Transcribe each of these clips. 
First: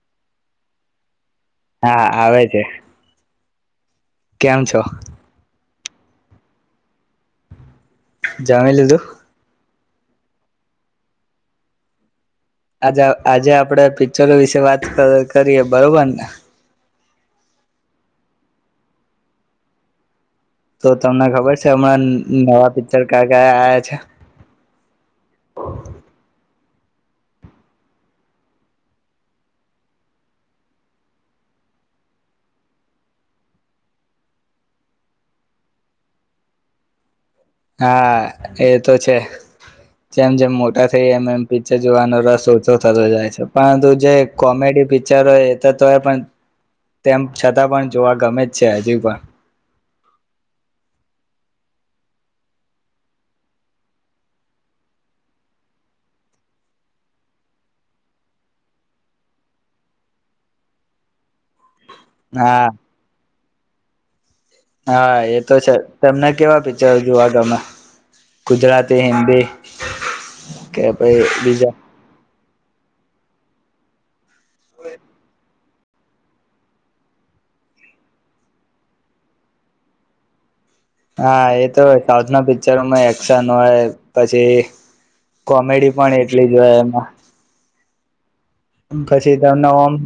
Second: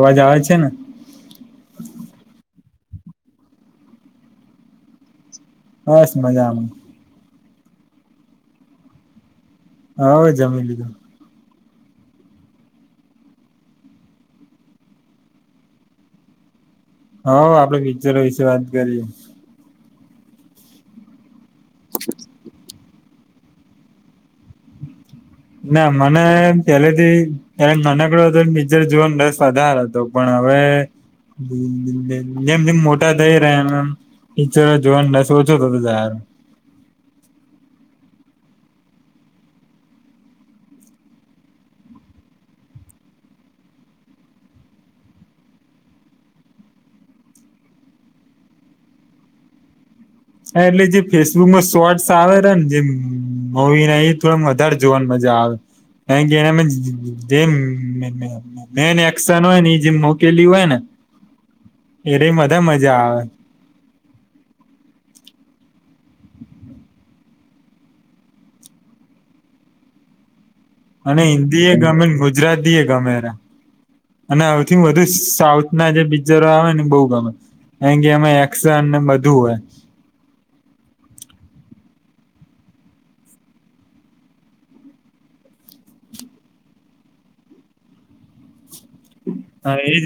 હવા જ આવે છે ને. હા આવે છે. કેમ છો. બસ મજા આમાં. જામ લીધું. હાવે જમી લીધું. આજે આજે આપડે પિક્ચરો વિશે વાત કરીએ બરોબર ને. હા આપડે પિક્ચરો વિશે વાત કરીએ. તો તમને ખબર છે. નવા પિત. ચકા કયા આયા છે. ના મને. પેલેથી એ નાનકડો હતો પિકચર જોવાનો રસ વધારે હતો પણ હવે જેમ જેમ મોટા થઈ રહ્યા એમ પચર જોવાનું રસ ઓછો થતો તારો. હા એ તો છે જેમ જેમ મોટા થઈ એમ એમ પિક્ચર જોવાનો રસ ઓછો થતો જાય છે પરંતુ જે કોમેડી પિક્ચર હોય એ તો તોય પણ તેમ છતાં પણ જોવા ગમે જ છે હજુ પણ. હા એટલે જે ફેસબુકમાં શોર્ટસ આવે ને જેમ મોવીને એ થો વધારે જોવાની મજા આવે કારણ કે એના જેમ મેન એશન હોય ને એ જેમ મોકેલી હોય ને. એ ર બધા હા મજા આવે. હા એ તો છે તમને કેવા પિક્ચર જોવા ગમે ગુજરાતી હિન્દી. કે ભાઈ અને બીજા હિન્દી એ ગમેીન ગ. ગુજરા દિેગ મેરા. અને આઈ થિંક વધુ સાઉથ. ના જે પિક્ચરો આવે ને બહ ગમે અ કે અમે એક્શન ને બધું હોય. હા એ તો સાઉથ ના પિક્ચરોમાં એક્શન હોય, પછી કોમેડી પણ એટલી જ હોય. એમાં--. પછી તમને હા એમ એજ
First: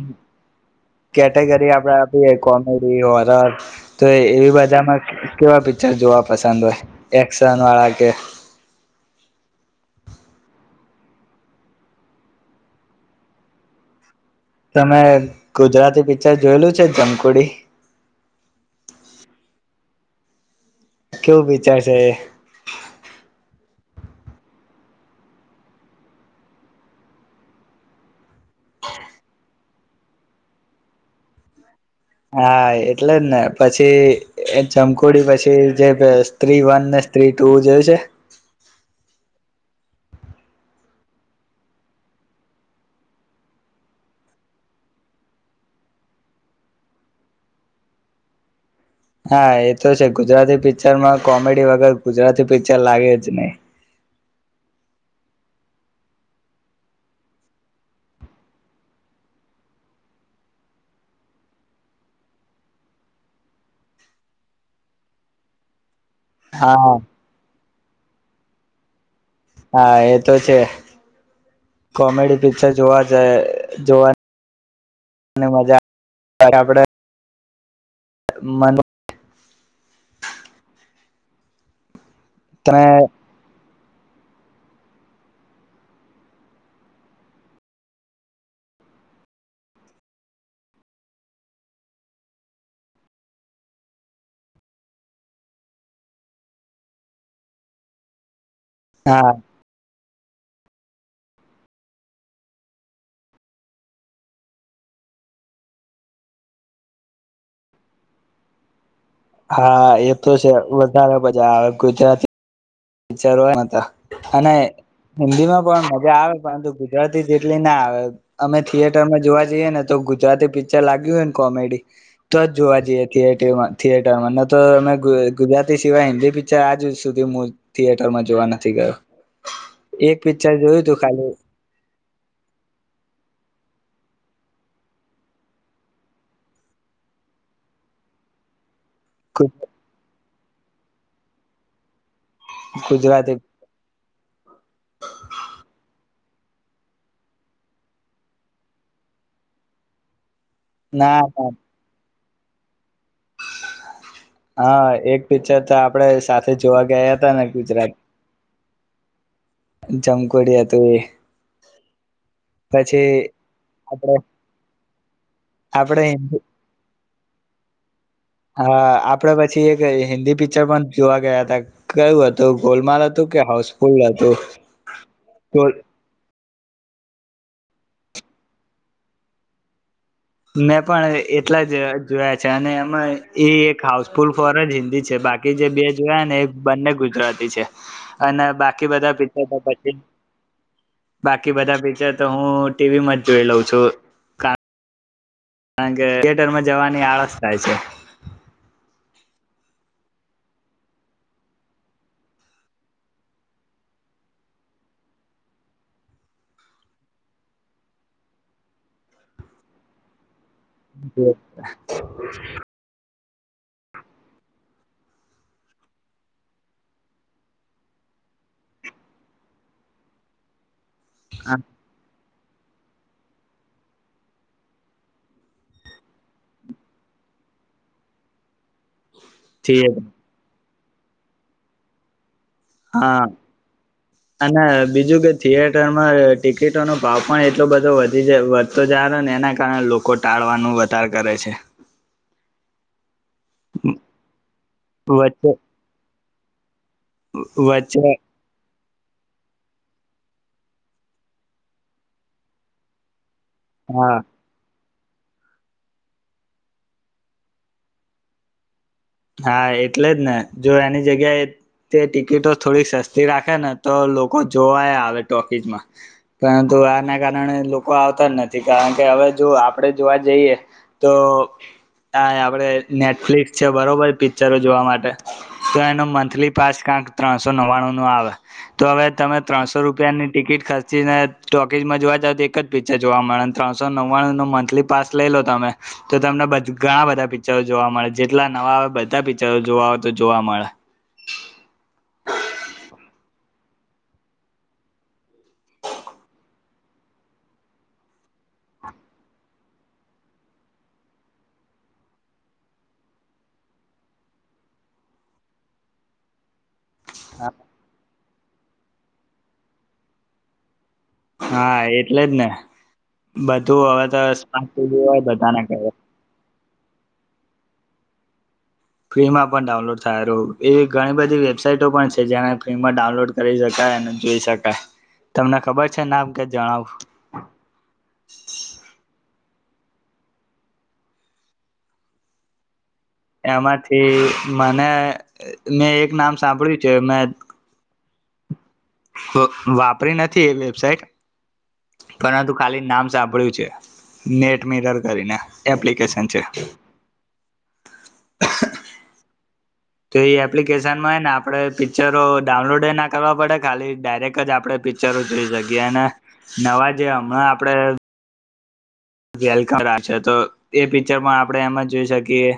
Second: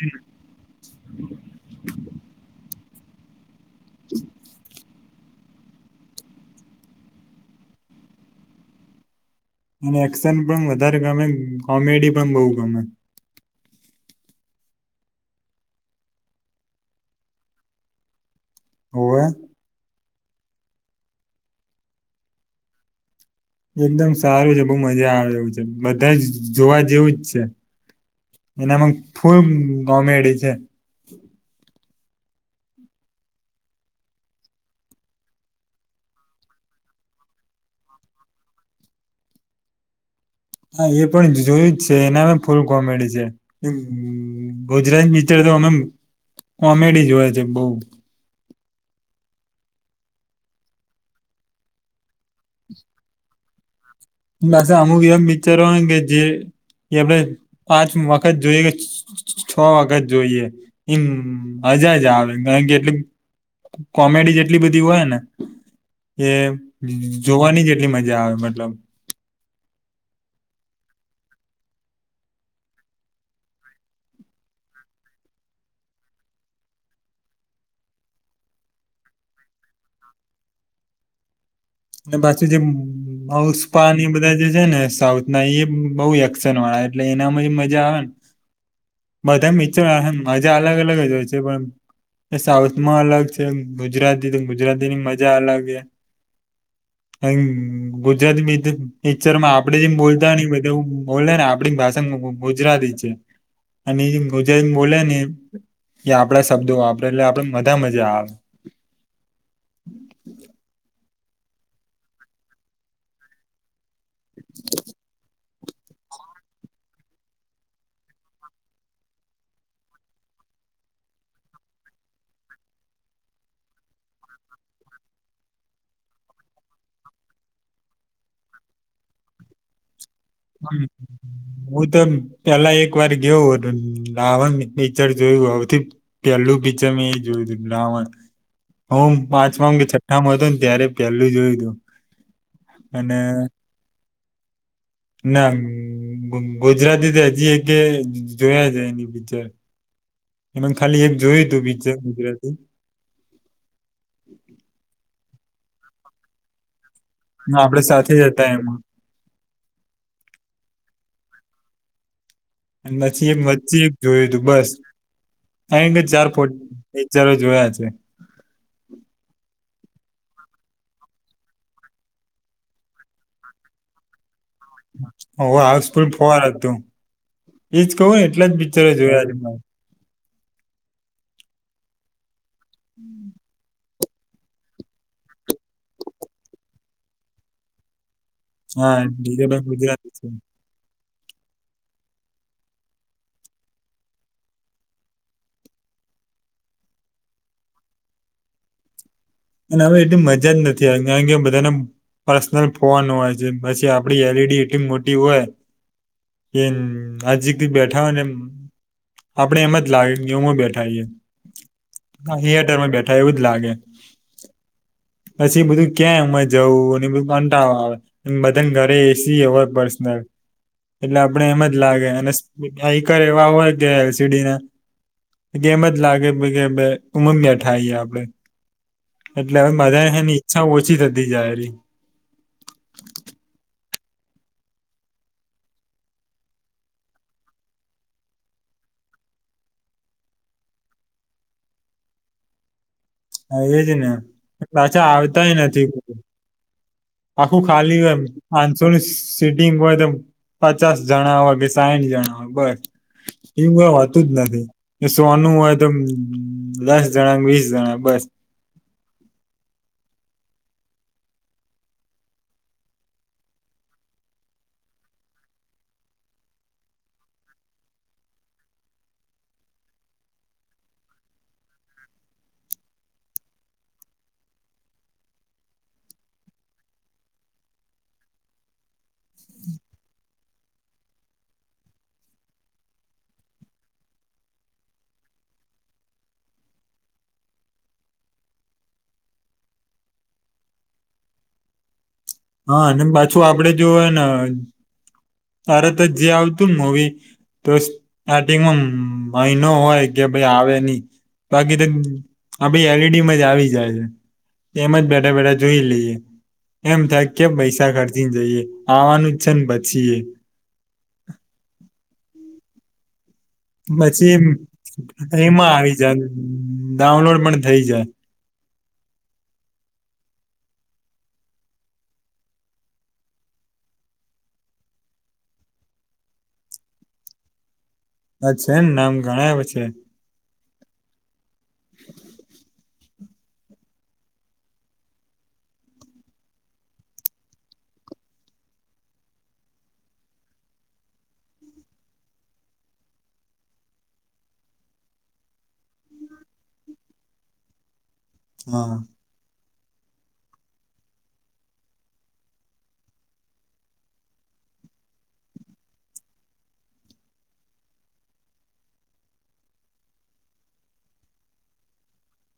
કેટેગરી આપડે આપીએ કોમ નડી હોરર તો એવી બજામાં કેવા પિક્ચર જોવા પસંદ હોય? એક્શન વાળા કે અને એક્શન પણ વધારે ગમે. કોમેડી પણ બહુ ગમે. તમે ગુજરાતી પિક્ચર જોયેલું છે, જમકુડી? ઓવે કેવું વિચારશે એ એકદમ સારું છે. બહુ મજા આવે છે, બધા જ જોવા જેવું જ છે. એનામાં ફૂલ કોમેડી છે. હા એટલે જ ને પછી જમકુડી પછી જે સ્ત્રી વન ને સ્ત્રી ટુ જોયુ છે? હા એ પણ જોયું જ છે. એના પણ ફૂલ કોમેડી છે. ગુજરાતી પિક્ચર તો અમે કોમેડી જોએ છે. બહુ હા એ તો છે. ગુજરાતી પિક્ચરમાં કોમેડી વગર ગુજરાતી પિક્ચર લાગે જ નહી. પાસે અમુક એવા પિક્ચરો હોયને કે જે, આપણે પાંચ વખત જોઈએ કે છ છ વખત જોઈએ. એમ મજા જ આવે કારણ કે એ કોમેડી એટલી બધી હોય ને એ હા જ જોવાની જે કેટલી મજા આવે મતલબ હા એ તો છે. કોમેડી પિક્ચર જોવા જ જોવા મજા આપડે મનો--. અને બાચુ જે તમે કપા બધા જે છે ને સાઉથ ના. એ બહુ એક્શન વાળા એટલે એનામાં મજા આવે ને. બધા મચર મજા અલગ અલગ જ હોય છે, પણ સાઉથમાં અલગ છે, ગુજરાતી તો ગુજરાતીની મજા અલગ છે અ ગુજરાતી બી હા નેચરમાં આપડે જેમ બોલ બધાની બધુ બોલે ને આપણી ભાષા ગુજરાતી છે. અને એ ગુજરાતી બોલે ને એ આપડા શબ્દો વાપરે એટલે આપે મજા મજા આવે હા એતો છે. વધારે બજા આવે. ગુજરાતી વિચારવા હતા અને હિન્દીમાં પણ મજા આવે. પરંતુ ગુજરાતી જેટલી ના આવે. અમે થિયેટર માં જોવા જઈએ ને તો, ગુજરાતી પિક્ચર લાગ્યું હોયને કોમેડી, તો જ જોવા જઈએ થિયેટરમાં થિયેટરમાં. ન તો અમે ગુજરાતી સિવાય હિન્દી પિક્ચર આજુ જ સુધી થિયેટર માં જોવા નથી ગયો. એક પિક્ચર હમ જોયું તું ખાલી હું તો પેલા એક વાર ગઉ હતો લાવણ પિક્ચર જોયું સૌથી પેલું પિક્ચર મેં જોયું તું લાવણ હ પાંચમાં કે છઠ્ઠામાં હતોને ત્યારે પેલું જોયું તું અને ગુજરાતી ના ગુ ગુજરાતી તો હજી એક જ જોયા જ એની પિકચર એ ખાલી એક ના જોયું ના તું બી [unintelligible] [inaudible] હા એક પિક્ચર તો આપડે સાથે જોવા ગ હ આપડે સાથેજ હતા એમ [inaudible] જમકોડિયા તું એ પછી નથીી એક વ્ચી એક આપડે જોયું તું બસ હંગ આપડે જાર પો વિચારો જોયા છે હા આપડે પછી એક હિન્દી પિક્ચર પણ જોવા ગયા હતા કયું હતું ગોલમાલ હતું કે હાઉસફુલ હતું. ઓ ગોલ હઉસ પણ ફવાર હતું. એજ કહું ને એટલા જ પિક્ચરો જોયાજ. મેં પણ એટલા જ જોયા છે અને એમાં એ એક હાઉસફુલ ફોર જ હિન્દી છે બાકી જે બે જોયા ને એ બંને ગુજરાતી છે. અને બાકી હા બધા પિત્ તો ડીજેભાઈ પછી. ગુજરાતી છે બાકી બધા પિક્ચર તો હું ટીવીમાં જ જોઈ લઉં છું. કારણ કે થિયેટર માં જવાની આળસ થાય છે. અને હવે એટલી મજા જ નથી આવી કારણ કે બધાને પર્સનલ ફવાનું હોય પછી આપડી એલઈડી એટલી મોટી હોય કે આજી બેઠા હોય ને આપણે એમ જ લાગે હું. બે હ થિયેટરમાં બેઠ. થ એવું જ લાગે. પછી બધું ક્યાં ઉમર જવું બધું કંટા આવે બધાન ઘરે એસી હોય પર્સનલ. એટલે આપડે એમ જ લાગે અને આઈકર એવા હોય કે એલસીડી ના કે એમ જ લાગે કે ઉમમ્યાઠાઈએ આપડે. એટલે હવે મા થિયેટર ઈચછ ઓછી થતી જાય. હા અને બીજું કે થિયેટરમાં ટિકિટોનો ભાવ પણ એટલો બધો વધી જ વધતો જાર ને એના કારણે લોકો ટાળવાનું વધાર કરે છે. હા એજ ને પાછા વચ્ચે આવતાય નથી. આખું ખાલી હો વચ્ચે એમ. શોને સિટિંગ હોય તો પચાસ જણા હોય કે સાહીઠ જણા હોય બસ. એમ કઈ હા વાતું જ નથી. સોનું હોય તો દસ જણા વીસ જણા બસ. હા એટલે જ ને જો એની જગ્યાએ તે ટિકિટો થોડી સસ્તી રાખે ને તો લોકો જોવાય આવે ટોકીઝમાં પરંતુ આના કારણે લોકો આવતા જ નથી કારણ કે હવે જો આપડે જોવા જઈએ તો આ આપડે નેટફ્લિક્સ છે બરોબર પિક્ચરો જોવા માટે તો એનો મંથલી પાસ ક્યાંક ત્રણસો નવ્વાણું નો આવે તો હવે તમે ત્રણસો રૂપિયાની ટિકિટ ખર્ચીને ટોકીઝમાં જોવા જાવ તો એક જ પિક્ચર જોવા મળે ત્રણસો નવ્વાણું નો મંથલી પાસ લઈ લો તમે તો તમને ઘણા બધા પિક્ચરો જોવા મળે કેટલા નવા આવે બધા પિક્ચરો જોવા હોય તો જોવા મળે. હા અને પાછું આપડે જો હો ને તારે તો જે આવતું ને મવી તો સ્ટાર્ટિંગમાં મહિનો હોય કે ભાઈ આવે નહી બાકી તો આ ભી એલઈડીમાં જ આવી જાય છે એમ જ બેઠા બેઠા જોઈ લઈએ. એમ થાય કેમ પૈસા ખર્ચે જઈએ આવાનું જ છે ને બચીએ. હા એટલે જ ને. બધું હવે તો પછી સ્માર્ટ ટીવી હોય બધાના એમાં ઘરે આવી જાય. ડાઉનલોડ પણ થઈ જાય. ફ્રીમાં પણ ડાઉનલોડ થાય રહ એવી ઘણી બધી વેબસાઈટો પણ છે જેને ફ્રીમાં ડાઉનલોડ કરી શકાય અને જોઈ શકાય તમને ખબર છે નામ કે જણાવું. અચછા એમ નામ ગણાય [unintelligible] [unintelligible] એમાંથી મને મેં એક નામ સાંભળ્યું છે મેં વાપરી નથી એ વેબસાઇટ પરંતુ ખાલી નામ સાંભળ્યું છે નેટ મિરર કરીને એપ્લિકેશન છે. હા તો એ એપ્લિકેશનમાં ને આપણે પિક્ચરો ડાઉનલોડ ના કરવા પડે ખાલી ડાયરેક્ટ જ આપણે પિક્ચરો જોઈ શકીએ અને નવા જે હમણાં આપણે વેલકમ રાખશે તો એ પિક્ચર પણ આપણે એમાં જોઈ શકીએ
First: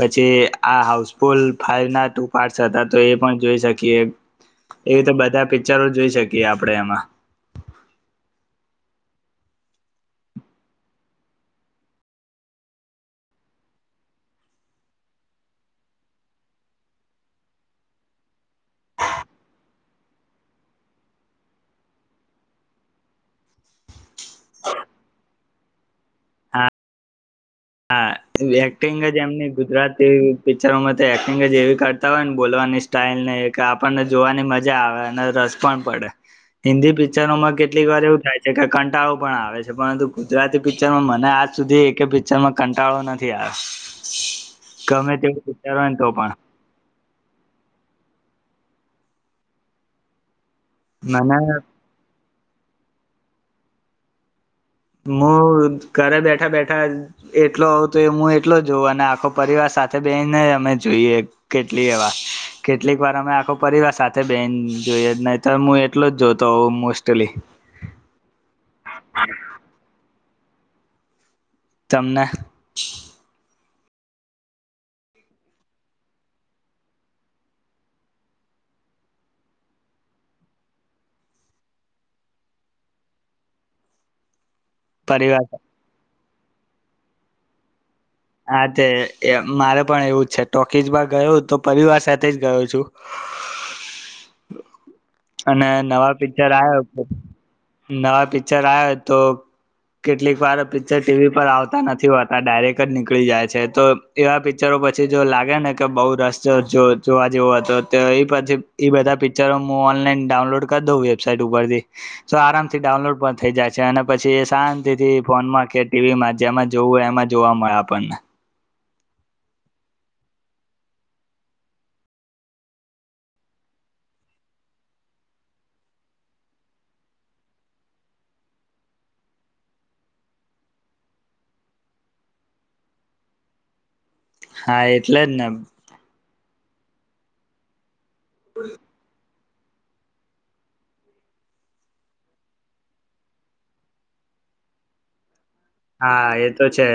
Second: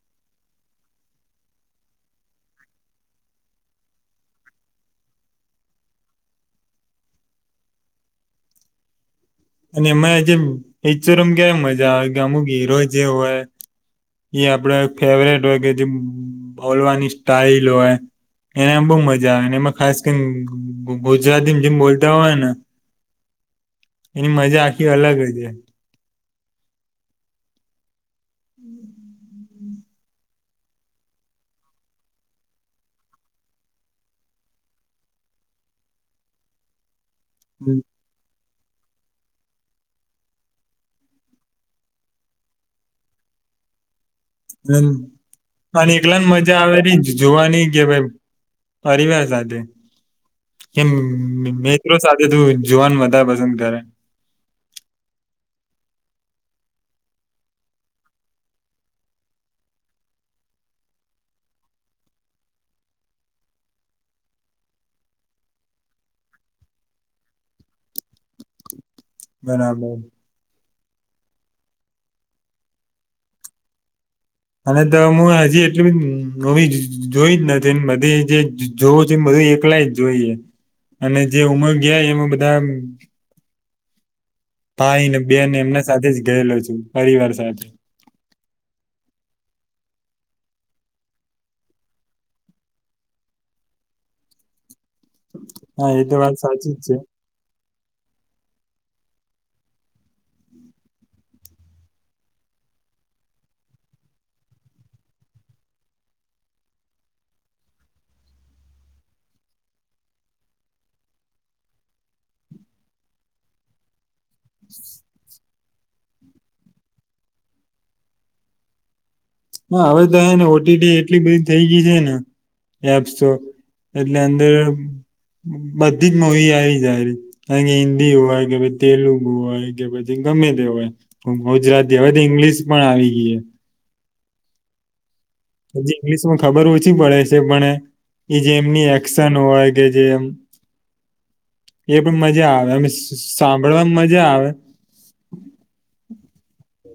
પછી આ હાઉસફુલ ફાઈવ ના ટુ પાર્ટ્સ હતા તો એ પણ જોઈ શકીએ એવી તો બધા પિક્ચરો જોઈ શકીએ આપણે એમાં. અને એમાં જે પિક્ચરોમાં ક્યારે મજા આવે કે અમુક હીરો જે હોય એ આપડ ફેવરેટ હોય કે જે બોલવાની સ્ટાઈલ હોય એને બહ મજા આવે એમાં ખાસ કરીને ગુજરાતી જેમ બોલતા હોય ને એની મજા આખી અલગ હ છે. હા હા એક્ટિંગ જ એમની ગુજરાતી પિક્ચરોમાં તો એક્ટિંગ જ એવી કરતા હોય ને બોલવાની સ્ટાઈઇલ ને કે આપણને જોવાની મજા આવે અને રસ પણ પડે હિન્દી પિકચ ચરોમાં કેટલીક વાર એવું થાય છે કે કંટાળો પણ આવે છે પરંતુ ગુજરાતી પિક્ચરમાં મને આજ સુધી એક પિકર અચારમાં કંટાળો નથી આવ્યો. હમ ગમે તેવું પિક્ચર હોય અને ને તો એકલાને પણ મજા આવે ર જોવાની કે ભાઈ પરીવાર સાથે. કેમ મને મિત્રો સાથે. એ તું જોવાન વધાર પસંદ કરે. [unintelligible] ઘરે બેઠા-બેઠા એટલો આવતો હોય હું એટલો જ જોવાના, આખો પરિવાર સાથે બેહીનેય અમે જોઈએ કેટલીયે વાર. કેટલીક વાર અમે આખો પરિવાર સાથે બેહીન જોઈએ નહીતર હું તો હું એટલો જ જોતો હોઉં મોસ્ટલી. બરાબર. તમને અને તો હું હજી એટલી બી મૂવી જોઈ જ નથી, બધી જે જોવું છે એ બધું એકલા જ જોઈએ, અને જે ઉમર ગયા એમાં બધા ભાઈ ને બેન પરિવાર ને એમના સાથે જ ગયેલો છું પરિવાર સાથે. હા તે એ મારે પણ એવું જ છે. ટોકીજમાં ગયો હતો પરિવાર સાથે જ ગયો છું. અને હા એ નવા તો વાત પિક્ચર સાચી જ છે આયો નવા પિક્ચર આવે તો કેટલીક વાર પિક્ચર ટી વી પર આવતા નથી હોતા ડાયરેક્ટ જ નીકળી જાય છે, તો એવા પિક્ચરો પછી જો લાગે ને કે બહુ રસ જ જો જોવા જેવો હતો તો એ પછી એ બધા પિક્ચરો હું ઓનલાઈન ડાઉનલોડ કર દઉં વેબસાાઈટ ઉપરથી, તો આરામથી ડાઉનલોડ પણ થઈ જાય છે. અને પછી શાંતિ થી ફોન માં કે ટી વીમાં જેમાં જોવું એમાં જ જોવા મળે આપણને. હા હવે તો હે ને ઓ ટી ટી એટલી બધી થઈ ગઈ છે ને એપ્સ તો, એટલે અંદર બધી જ મૂવી આવી જાય [unintelligible] કે હિન્દી હોય કે, [unintelligible] તેલુગુ હોય કે પછી ગમે તે હોય, ગુ ગુજરાતી હવે તો ઇંગ્લિશ પણ આવી ગઈ. હા એ એટલે જને. માં ખબર ઓછી પડે છે પણ એ એ જે એમની એક્શન હોય કે જે એમ એ પણ મજા આવે. સસ સાંભળવાન મજા આવે. હા એ તો છે.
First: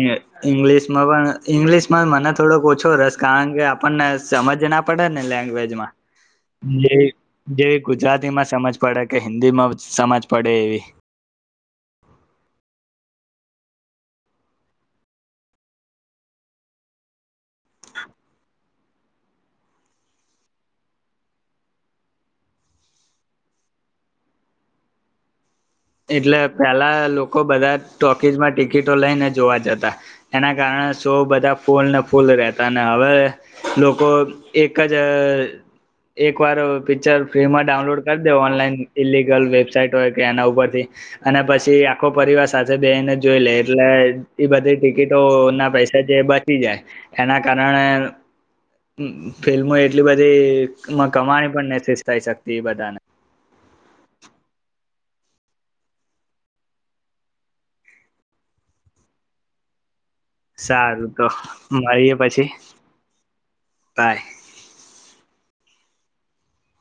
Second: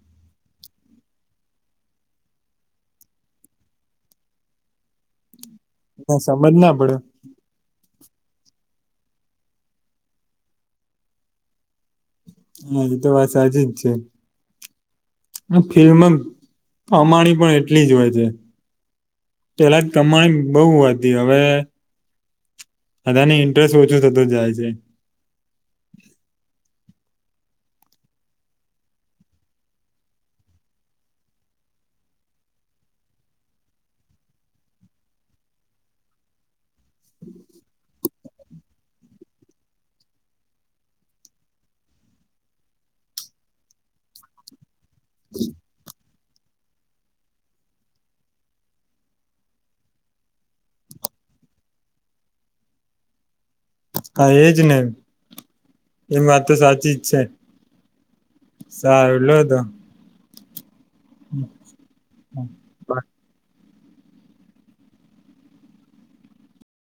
એ ઇંગ્લિશમાં પણ ઈંગ્લિશમાં મને થોડોક ઓછો રસ કારણ કે આપણને સમજ ના પડે ને લેંગ્વેજ માં. પણ સમજ ના પડે જે-જે ગુજરાતીમાં સમજ પડે કે હિન્દી માં સમજ પડે એવી. હા ઈ તો વાત સાચી જ છે. આ ફિલ્મ અમાણી પણ એ એટલી જ હોય છે. પેલા કમાણી બહુ હતી, હવે બધાને ઇન્ટરેસ્ટ ઓછું થતું જાય છે. એટલે પેલા લોકો બધા ટોકીઝમાં ટિકિટો લઈને જોવા જતા, એના કારણે શો બધા ફૂલને ફૂલ રહેતા, ને હવે લોકો એક જ અહ એક વાર પિક્ચર ફ્રીમાં ડાઉનલોડ કર દે ઓનલાઈન ઈલિગલ વેબસાાઈટ હોય કે એના ઉપર થી અને પછી આખો પરિવાર સાથે બેહીને જોઈ લે એટલે ઈ બધી ટિકિટો ના પૈસા જે બચી જાય, એના અમ કારણે ફિલ્મો એટલી બધી કમ કમાણી પણ નથી થઈ શકતી ઈ બધાને. હા એજ ને. એ વાત તો સાચી જ છે. સારું લોતો. સારું તો મળીએ પછી. બાય.